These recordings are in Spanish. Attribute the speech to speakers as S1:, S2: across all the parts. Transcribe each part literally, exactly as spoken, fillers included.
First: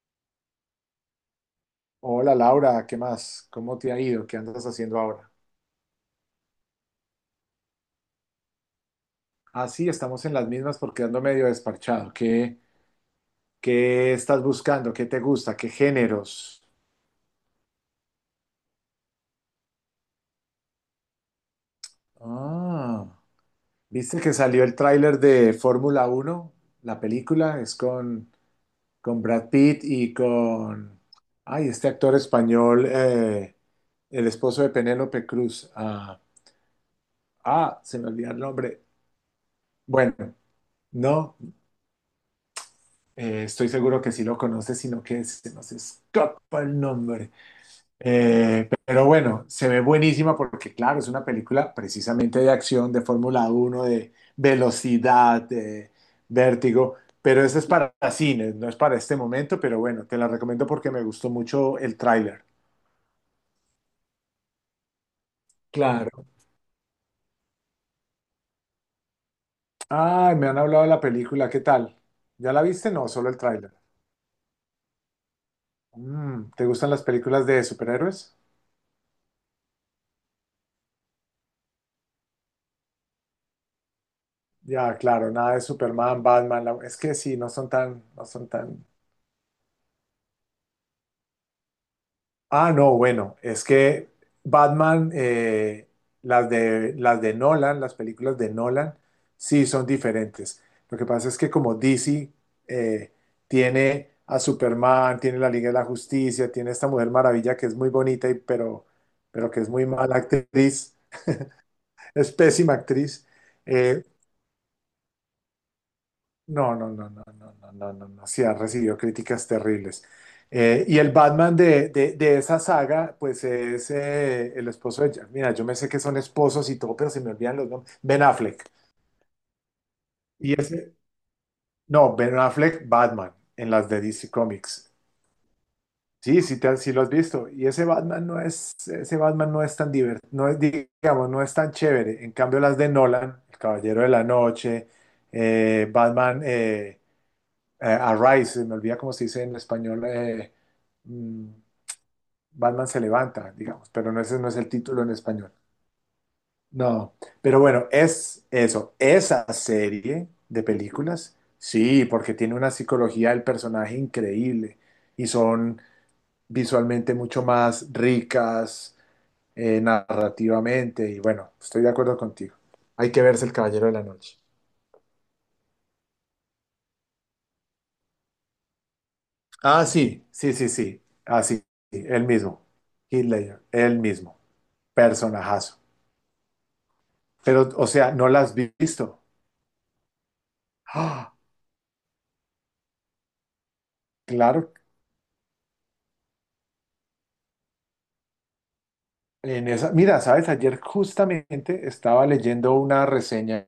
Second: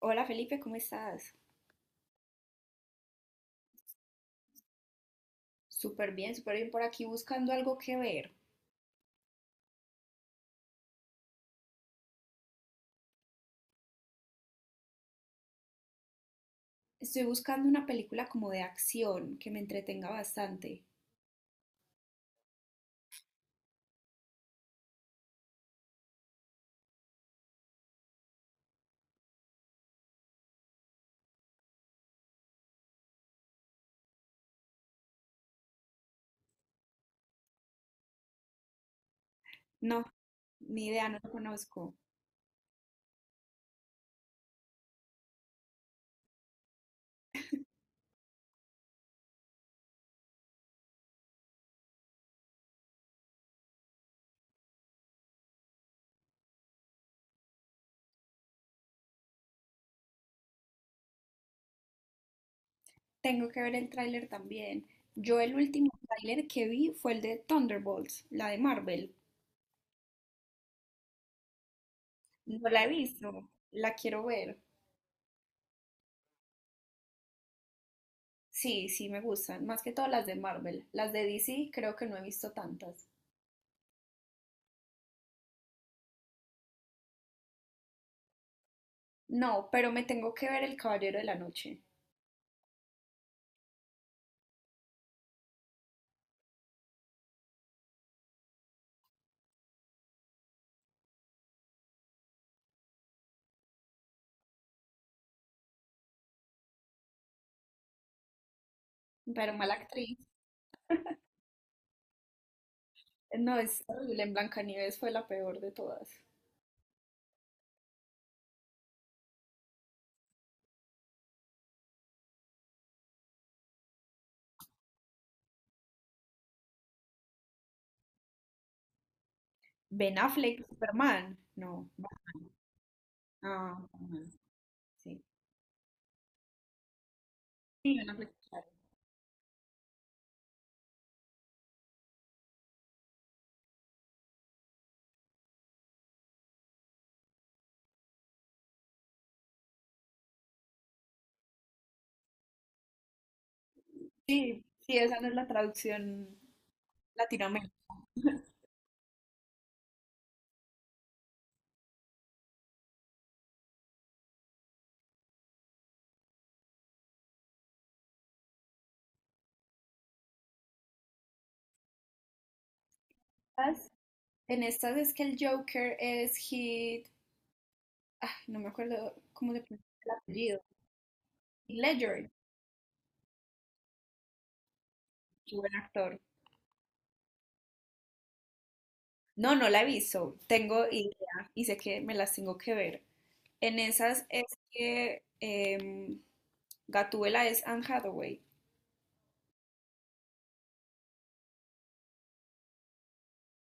S1: Hola Felipe, ¿cómo estás?
S2: Hola Laura, ¿qué más? ¿Cómo te ha ido? ¿Qué andas haciendo ahora?
S1: Súper bien, súper bien por aquí buscando algo que ver.
S2: Ah, sí, estamos en las mismas porque ando medio desparchado. ¿Qué, qué estás buscando? ¿Qué te gusta? ¿Qué géneros?
S1: Estoy buscando una película como de acción que me entretenga bastante.
S2: Ah, ¿viste que salió el tráiler de Fórmula Uno? La película es con, con Brad Pitt y con... Ay, este actor español, eh, el esposo de Penélope Cruz. Ah, ah, se me olvidó el nombre.
S1: No,
S2: Bueno,
S1: ni idea, no lo
S2: no.
S1: conozco.
S2: Eh, estoy seguro que sí lo conoces, sino que se nos escapa el nombre. Eh, pero bueno, se ve buenísima porque, claro, es una película precisamente de acción, de Fórmula uno, de velocidad, de vértigo. Pero eso es para cines, no es para este momento. Pero bueno, te la recomiendo porque me gustó mucho el tráiler.
S1: Tengo que ver el tráiler también. Yo el último
S2: Claro.
S1: tráiler que vi fue el de Thunderbolts, la de Marvel.
S2: Ay, me han hablado de la película, ¿qué tal? ¿Ya la
S1: No la he
S2: viste? No, solo
S1: visto,
S2: el tráiler.
S1: la quiero ver.
S2: Mm, ¿te gustan las películas de superhéroes?
S1: Sí, sí, me gustan, más que todas las de Marvel. Las de D C creo que no he visto tantas.
S2: Ya, claro, nada de Superman, Batman. la- Es que sí, no son tan, no son tan.
S1: No, pero me tengo que ver El Caballero de la Noche.
S2: Ah, no, bueno, es que Batman, eh, las de, las de Nolan, las películas de Nolan, sí son diferentes. Lo que pasa es que como D C eh, tiene a Superman, tiene la Liga de la Justicia, tiene esta Mujer Maravilla que es muy bonita y pero, pero
S1: Pero
S2: que es
S1: mala
S2: muy mala
S1: actriz.
S2: actriz, es pésima actriz.
S1: No, es
S2: Eh,
S1: horrible. En Blancanieves fue la peor de todas.
S2: No, no, no, no, no, no, no, no, no. Sí, ha recibido críticas terribles. Eh, y el Batman de, de, de esa saga, pues es eh, el esposo de... Ja- Mira, yo me sé que son esposos y todo, pero se me olvidan los nombres. Ben Affleck.
S1: Ben
S2: Y
S1: Affleck,
S2: ese...
S1: Superman. No.
S2: No, Ben
S1: Batman.
S2: Affleck, Batman, en
S1: Ah,
S2: las de
S1: Batman,
S2: D C Comics.
S1: sí.
S2: Sí, sí, te, sí lo has visto. Y ese
S1: Sí, Ben
S2: Batman
S1: Affleck,
S2: no
S1: claro.
S2: es, ese Batman no es tan divertido, no es, digamos, no es tan chévere. En cambio, las de Nolan, El Caballero de la Noche, eh, Batman... eh, eh, Arise, me olvida cómo se dice en español, eh, mm, Batman se levanta, digamos, pero no, ese no es
S1: Sí,
S2: el
S1: sí,
S2: título en
S1: esa no es la
S2: español.
S1: traducción
S2: No, pero
S1: latinoamericana.
S2: bueno, es eso, esa serie de películas, sí, porque tiene una psicología del personaje increíble y son visualmente mucho más ricas eh, narrativamente y bueno, estoy de acuerdo contigo. Hay que verse El Caballero
S1: Estas,
S2: de la Noche.
S1: en estas es que el Joker es Heath, ah, no me acuerdo cómo se
S2: Ah,
S1: pronuncia el
S2: sí, sí,
S1: apellido,
S2: sí, sí, así,
S1: Heath
S2: el
S1: Ledger,
S2: mismo, Heath Ledger, el mismo.
S1: qué buen
S2: Personajazo.
S1: actor.
S2: Pero, o sea, no la has visto.
S1: No, no la he visto, tengo
S2: ¡Ah!
S1: idea y sé que me las tengo que ver. En esas es
S2: Claro,
S1: que em, Gatúbela es Anne Hathaway,
S2: en esa, mira, sabes, ayer justamente estaba leyendo una reseña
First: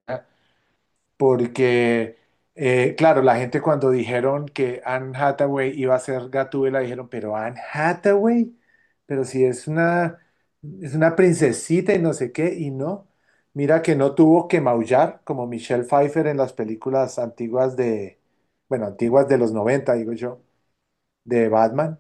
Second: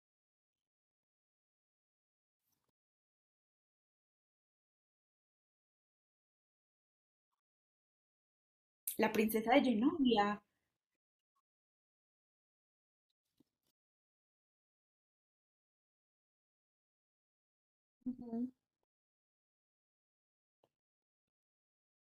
S2: porque, eh, claro, la gente cuando dijeron que Anne Hathaway iba a ser Gatúbela, dijeron, pero Anne Hathaway,
S1: la
S2: pero si
S1: princesa de
S2: es una,
S1: Genovia.
S2: es una princesita y no sé qué, y no, mira que no tuvo que maullar como Michelle Pfeiffer en las películas antiguas de,
S1: Ujú.
S2: bueno, antiguas de los noventa digo yo, de Batman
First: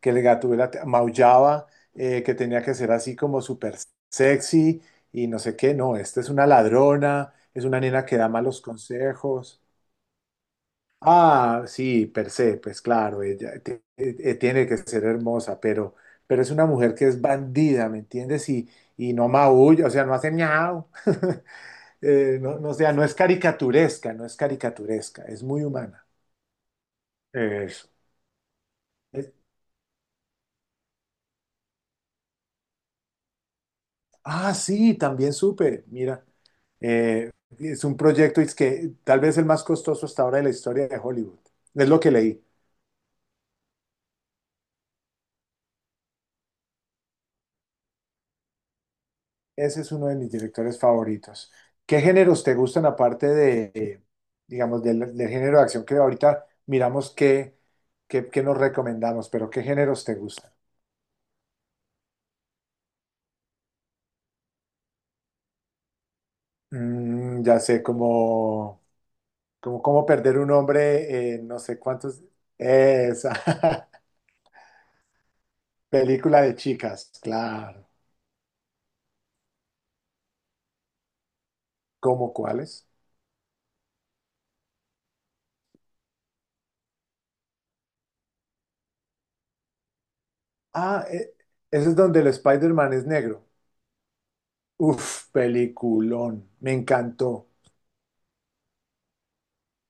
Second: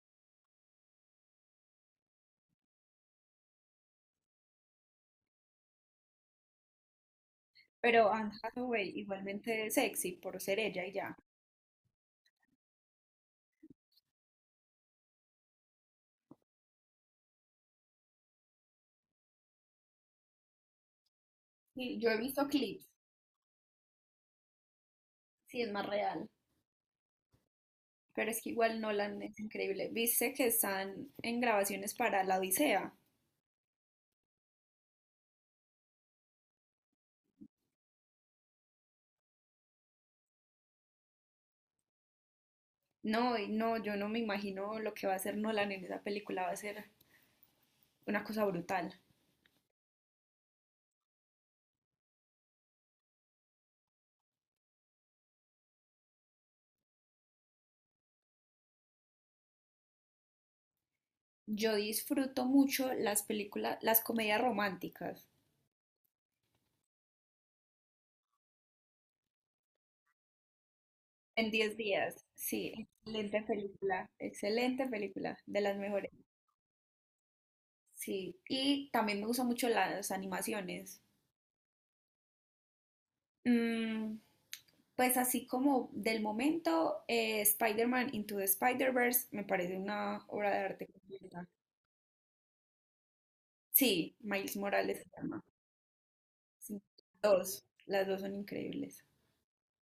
S2: que el Gatúbela te- maullaba, eh, que tenía que ser así como súper sexy y no sé qué. No, esta es una ladrona, es una nena
S1: Pero
S2: que da
S1: Anne
S2: malos
S1: Hathaway
S2: consejos.
S1: igualmente sexy por ser ella y ya.
S2: Ah, sí, per se, pues claro, ella te- eh, eh, tiene que ser hermosa, pero, pero es una mujer que es bandida, ¿me entiendes? Y, y no maulla, o sea, no hace miau.
S1: Sí, yo he
S2: Eh,
S1: visto
S2: no, no, o
S1: clips,
S2: sea, no es caricaturesca, no es caricaturesca, es
S1: sí
S2: muy
S1: es más
S2: humana.
S1: real,
S2: Eso.
S1: pero es que igual Nolan
S2: Es-
S1: es increíble. ¿Viste que están en grabaciones para La Odisea?
S2: ah, sí, también supe, mira. Eh, es un proyecto es que tal vez el más costoso hasta ahora de la historia de Hollywood. Es lo que leí.
S1: No, y no, yo no me imagino lo que va a hacer Nolan en esa película, va a ser una cosa brutal.
S2: Ese es uno de mis directores favoritos. ¿Qué géneros te gustan aparte de, eh, digamos, del, del género de acción que ahorita miramos qué, qué, qué nos recomendamos, pero qué géneros te gustan?
S1: Yo disfruto mucho las películas, las comedias románticas.
S2: Mm, ya sé, como, como cómo perder un hombre, en
S1: En
S2: no
S1: diez
S2: sé cuántos.
S1: días, sí,
S2: Esa
S1: excelente película, excelente película, de las mejores,
S2: película de chicas, claro.
S1: sí. Y también me gustan mucho las animaciones.
S2: ¿Cómo cuáles?
S1: Mm, pues así como del momento, eh, Spider-Man Into the Spider-Verse me parece una obra de arte
S2: Ah, e-
S1: completa.
S2: Ese es donde el Spider-Man es negro.
S1: Sí, Miles Morales se
S2: Uf,
S1: llama.
S2: peliculón. Me
S1: Sí,
S2: encantó.
S1: dos, las dos son increíbles.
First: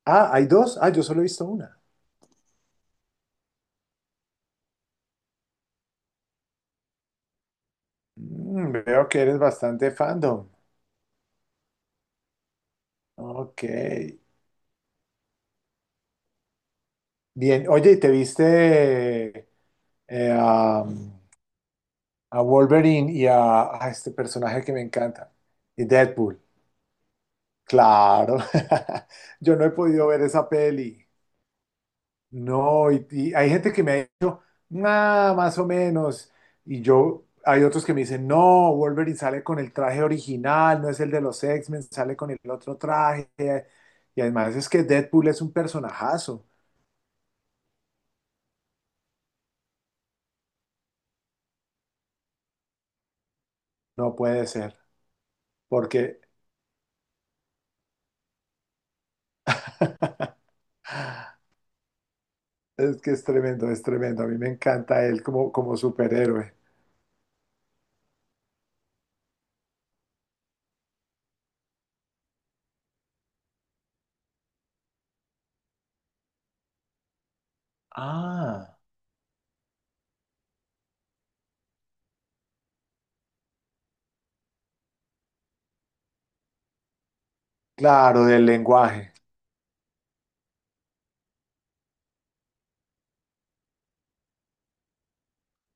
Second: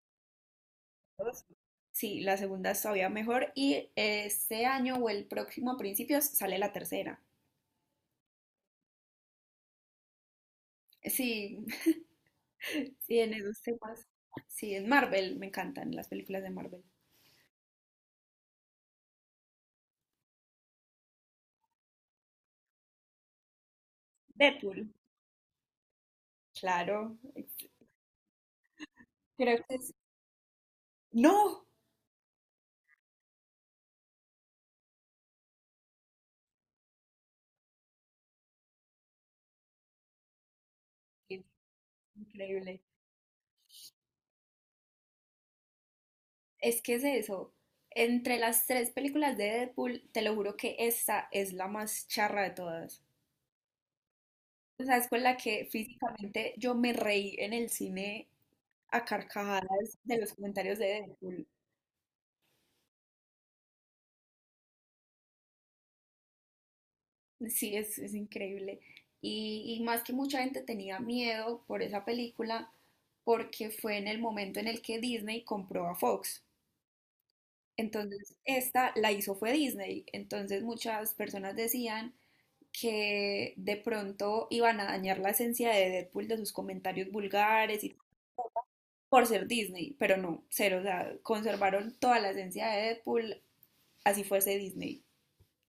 S2: Ah, ¿hay dos? Ah, yo solo he
S1: Dos.
S2: visto una.
S1: Sí, la segunda es todavía mejor y este año o el próximo a principios sale la tercera.
S2: Mm, veo que eres bastante fandom.
S1: Sí, sí, en esos
S2: Ok.
S1: temas. Sí, en Marvel, me encantan las películas de Marvel.
S2: Bien. Oye, ¿y te viste eh, a, a Wolverine y a, a este personaje que me
S1: Deadpool,
S2: encanta? Y Deadpool.
S1: claro.
S2: Claro. Yo
S1: Creo
S2: no he
S1: que es...
S2: podido ver esa peli.
S1: ¡No!
S2: No, y, y hay gente que me ha dicho, nada, más o menos. Y yo, hay otros que me dicen, no, Wolverine sale con el traje original, no es el de los
S1: Sí,
S2: X-Men, sale con el otro
S1: increíble.
S2: traje. Y además es que Deadpool es un personajazo.
S1: Es que es eso. Entre las tres películas de Deadpool, te lo juro que esta es la más charra de todas.
S2: No puede ser,
S1: O sea, es con la que
S2: porque
S1: físicamente yo me reí en el cine a carcajadas de los comentarios de Deadpool.
S2: es que es tremendo, es tremendo. A mí me encanta él como, como superhéroe.
S1: Sí, es, es increíble. Y, y más que mucha gente tenía miedo por esa película, porque fue en el momento en el que Disney compró a Fox. Entonces,
S2: Ah,
S1: esta la hizo fue Disney. Entonces, muchas personas decían que de pronto iban a dañar la esencia de Deadpool de sus comentarios vulgares y
S2: claro, del lenguaje.
S1: por ser Disney, pero no, cero, o sea, conservaron toda la esencia de Deadpool, así fuese Disney.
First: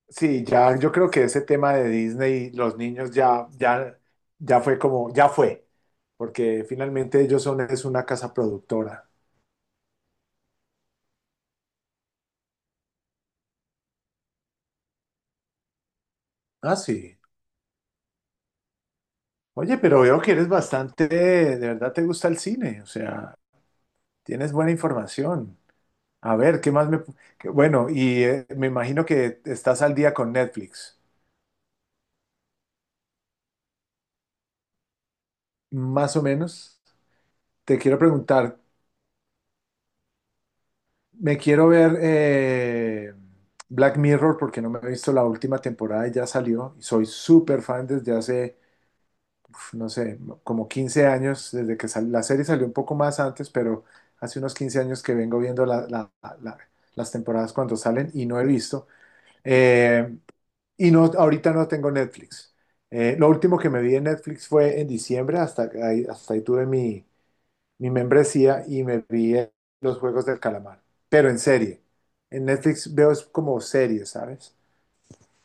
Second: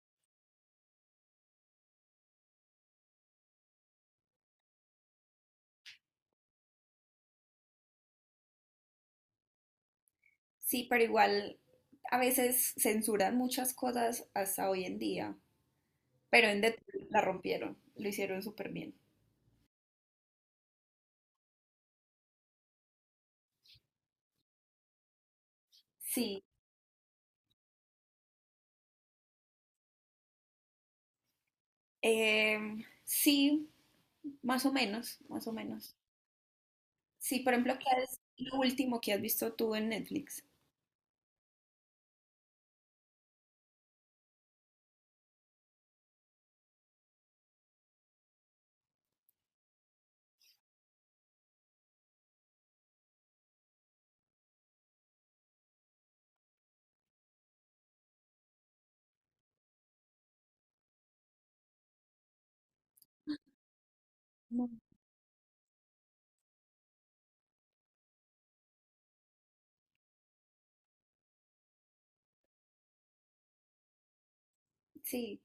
S2: Sí, ya yo creo que ese tema de Disney, los niños ya, ya, ya fue como, ya fue, porque finalmente ellos son, es una casa productora.
S1: Sí, pero igual a veces censuran muchas cosas hasta hoy en día, pero en
S2: Ah,
S1: Deadpool
S2: sí.
S1: la rompieron, lo hicieron súper bien.
S2: Oye, pero veo que eres bastante, de verdad te gusta el cine, o sea, tienes buena información. A
S1: Sí,
S2: ver, ¿qué más me... qué- bueno, y eh, me imagino que estás al día con Netflix,
S1: em, sí, más o menos, más o menos.
S2: más o menos.
S1: Sí, por ejemplo,
S2: Te quiero
S1: ¿qué es lo
S2: preguntar,
S1: último que has visto tú en Netflix?
S2: me quiero ver eh, Black Mirror porque no me he visto la última temporada y ya salió. Y soy súper fan desde hace, uf, no sé, como quince años, desde que sal- la serie salió un poco más antes, pero hace unos quince años que vengo viendo la- la- la- las temporadas cuando salen y no he visto. Eh, y no, ahorita no tengo Netflix. Eh, lo último que me vi en Netflix
S1: No.
S2: fue en diciembre, hasta ahí, hasta ahí tuve mi, mi membresía y me vi en los Juegos del Calamar, pero en serie. En Netflix veo es como series, ¿sabes?
S1: Sí,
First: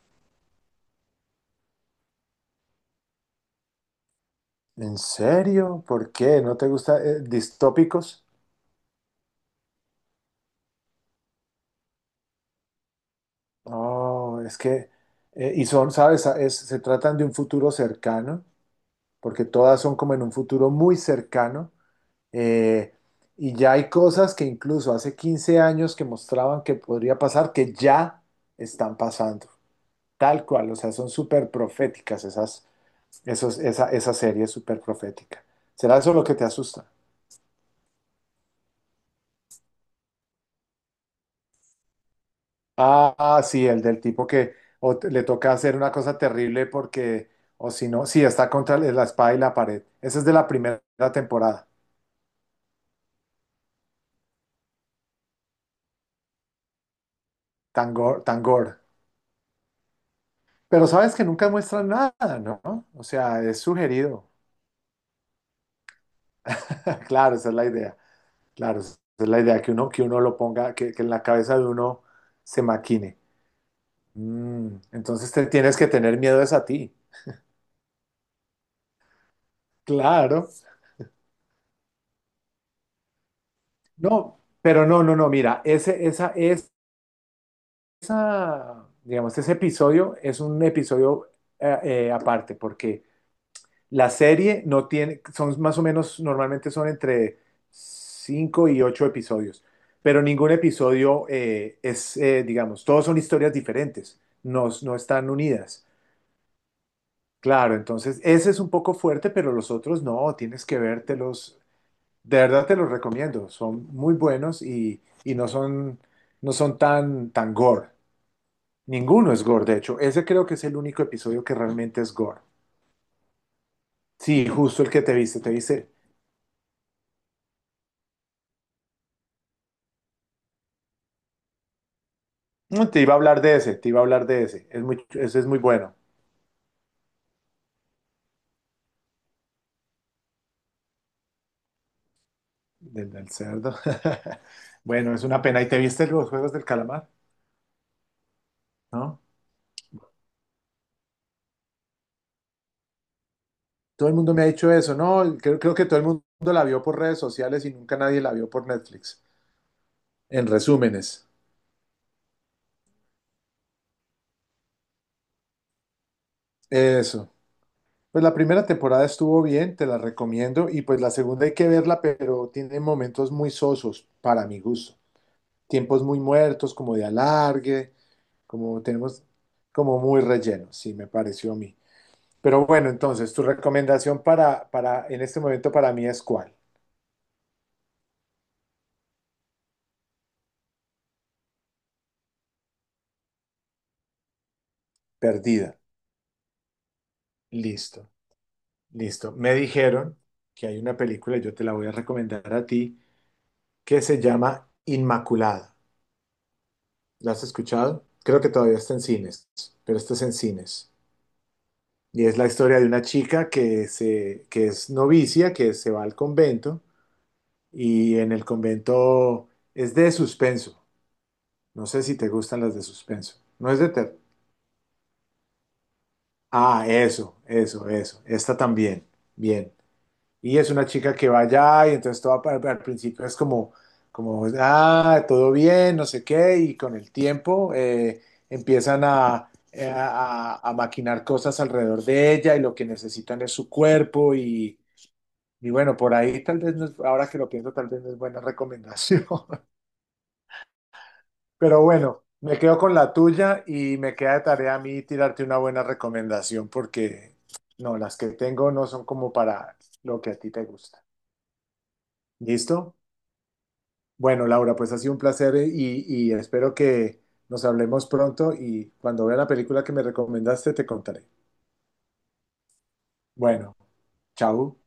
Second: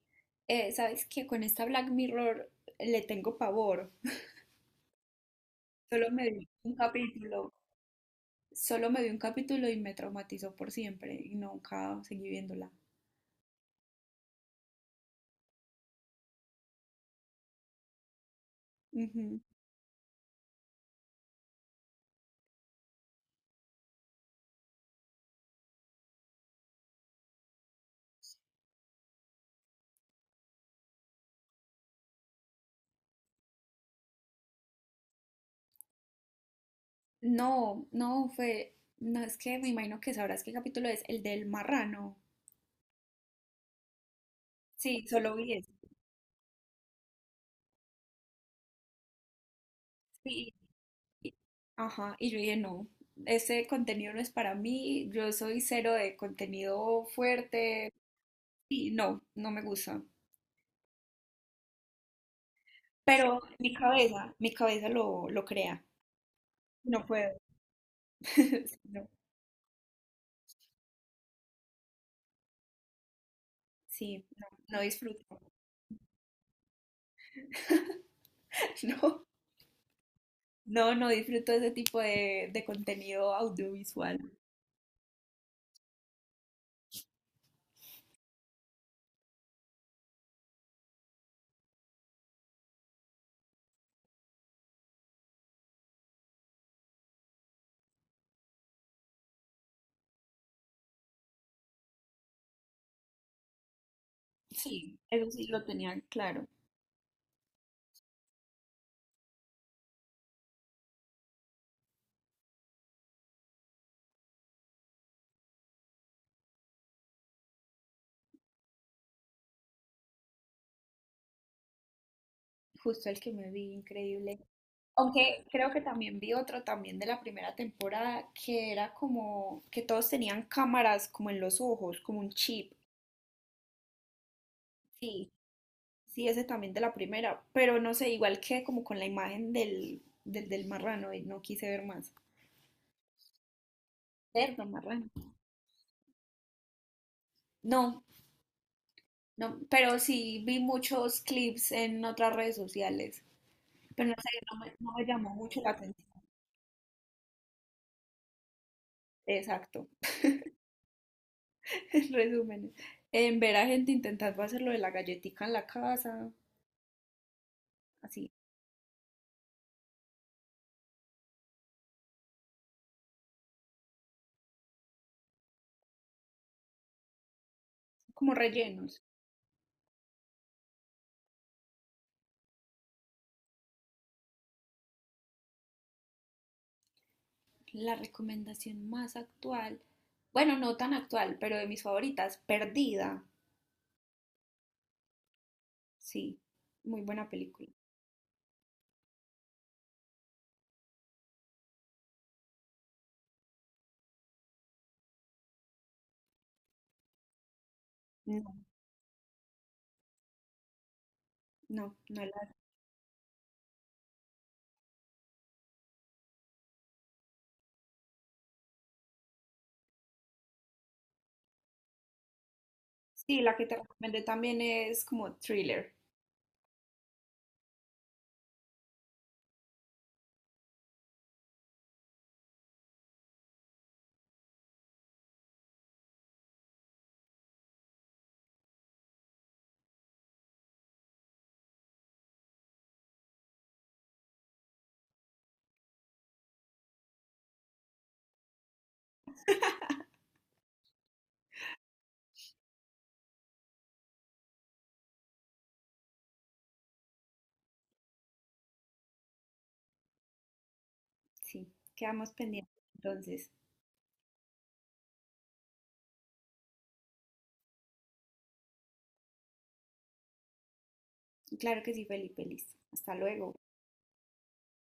S1: Eh, sabes que con esta Black Mirror le tengo pavor.
S2: ¿En serio?
S1: Solo
S2: ¿Por
S1: me
S2: qué?
S1: vi
S2: ¿No te
S1: un
S2: gusta eh,
S1: capítulo,
S2: distópicos?
S1: solo me vi un capítulo y me traumatizó por siempre y nunca seguí viéndola.
S2: Oh, es que, eh, y son, ¿sabes? Ah, Es- se tratan de un futuro cercano,
S1: Ujú.
S2: porque todas son como en un futuro muy cercano. eh, y ya hay cosas que incluso hace quince años que mostraban que podría pasar, que ya están pasando. Tal cual, o sea, son súper proféticas esas. Eso es- esa, esa serie es súper profética. ¿Será eso lo que te asusta?
S1: No, no fue, no es que me imagino que sabrás qué capítulo es, el del marrano.
S2: Ah, ah, sí, el del tipo que o
S1: Sí,
S2: te- le
S1: solo
S2: toca
S1: vi ese.
S2: hacer una cosa terrible porque, o si no, sí, está contra la espada y la pared. Esa es de la
S1: Sí,
S2: primera
S1: y
S2: temporada,
S1: ajá, y yo dije, no, ese contenido no es para mí, yo soy cero de contenido fuerte,
S2: Tangor, Tangor.
S1: y no, no me gusta.
S2: Pero sabes que nunca muestran nada, ¿no? O
S1: Pero
S2: sea, es
S1: mi
S2: sugerido.
S1: cabeza, mi cabeza lo, lo crea, no
S2: Claro,
S1: puedo.
S2: esa es la idea. Claro, esa
S1: No,
S2: es la idea, que uno, que uno lo ponga, que, que en la cabeza de uno se maquine.
S1: sí, no,
S2: Mm,
S1: no
S2: entonces
S1: disfruto.
S2: te tienes que tener miedo es a ti.
S1: No,
S2: Claro.
S1: no, no disfruto ese tipo de, de contenido audiovisual.
S2: No, pero no, no, no, mira, ese, esa, es- esa, digamos, ese episodio es un episodio eh, eh, aparte, porque la serie no tiene, son más o menos, normalmente son entre cinco y ocho episodios, pero ningún episodio eh, es, eh, digamos, todos son historias diferentes, no, no
S1: Sí, eso
S2: están
S1: sí lo
S2: unidas.
S1: tenía claro.
S2: Claro, entonces ese es un poco fuerte, pero los otros no, tienes que vértelos. De verdad te los recomiendo, son muy buenos y, y no son, no son tan, tan gore. Ninguno es gore, de hecho. Ese creo que es el único episodio que realmente es gore.
S1: Justo el que me vi, increíble.
S2: Sí, justo el que te viste,
S1: Aunque
S2: te
S1: creo que
S2: viste.
S1: también vi otro también de la primera temporada que era como que todos tenían cámaras como en los ojos, como un chip.
S2: Mm, Te iba a hablar de ese, te iba a hablar de ese. Es muy,
S1: Sí,
S2: ese es muy bueno,
S1: sí, ese también de la primera, pero no sé, igual que como con la imagen del, del, del marrano y no quise ver más.
S2: del, del cerdo.
S1: Cerdo marrano.
S2: Bueno, es una pena. ¿Y te viste los Juegos del Calamar?
S1: No,
S2: ¿No?
S1: no, pero sí vi muchos clips en otras redes sociales,
S2: Todo
S1: pero no
S2: el
S1: sé,
S2: mundo me ha
S1: no
S2: dicho
S1: me, no
S2: eso,
S1: me llamó
S2: ¿no? Creo,
S1: mucho la
S2: creo que todo el
S1: atención.
S2: mundo la vio por redes sociales y nunca nadie la vio por Netflix.
S1: Exacto.
S2: En resúmenes,
S1: En resumen, en ver a gente intentando hacer lo de la galletica en la casa,
S2: eso. Pues
S1: así,
S2: la primera temporada estuvo bien, te la recomiendo, y pues la segunda hay que verla, pero tiene momentos muy sosos para mi gusto. Tiempos muy muertos, como de alargue,
S1: como
S2: como
S1: rellenos.
S2: tenemos, como muy relleno, sí, me pareció a mí. Pero bueno, entonces, tu recomendación para, para, en este momento para mí, ¿es cuál?
S1: La recomendación más actual, bueno, no tan actual, pero de mis favoritas, Perdida,
S2: Perdida.
S1: sí, muy buena película.
S2: Listo, listo. Me dijeron que hay una película, yo te la voy a recomendar a ti, que se llama Inmaculada. ¿La has escuchado? Creo
S1: No,
S2: que todavía está en cines, pero esto es en cines.
S1: no, no
S2: Y es la
S1: la...
S2: historia de una chica que, se, que es novicia, que se va al convento y en el convento es de suspenso. No sé si te gustan las de suspenso.
S1: Sí, la que
S2: No
S1: te
S2: es de terror.
S1: recomendé también es como thriller,
S2: Ah, eso, eso, eso. Esta también. Bien. Y es una chica que va allá y entonces todo al al principio es como, como, ah, todo bien, no sé qué, y con el tiempo eh, empiezan a, eh, a, a- a maquinar cosas alrededor de ella y lo que necesitan es su cuerpo y, Y bueno, por ahí tal vez no es- ahora que lo pienso, tal vez no es buena recomendación. Pero bueno, me quedo con la tuya y me queda de tarea a mí tirarte una buena recomendación porque no, las que tengo no son como para lo que a ti te gusta.
S1: sí, quedamos pendientes
S2: ¿Listo?
S1: entonces.
S2: Bueno, Laura, pues ha sido un placer eh, y, y espero que nos hablemos pronto y cuando vea la película que me recomendaste te contaré.
S1: Claro que sí, Felipe, listo. Hasta luego.
S2: Bueno, chao.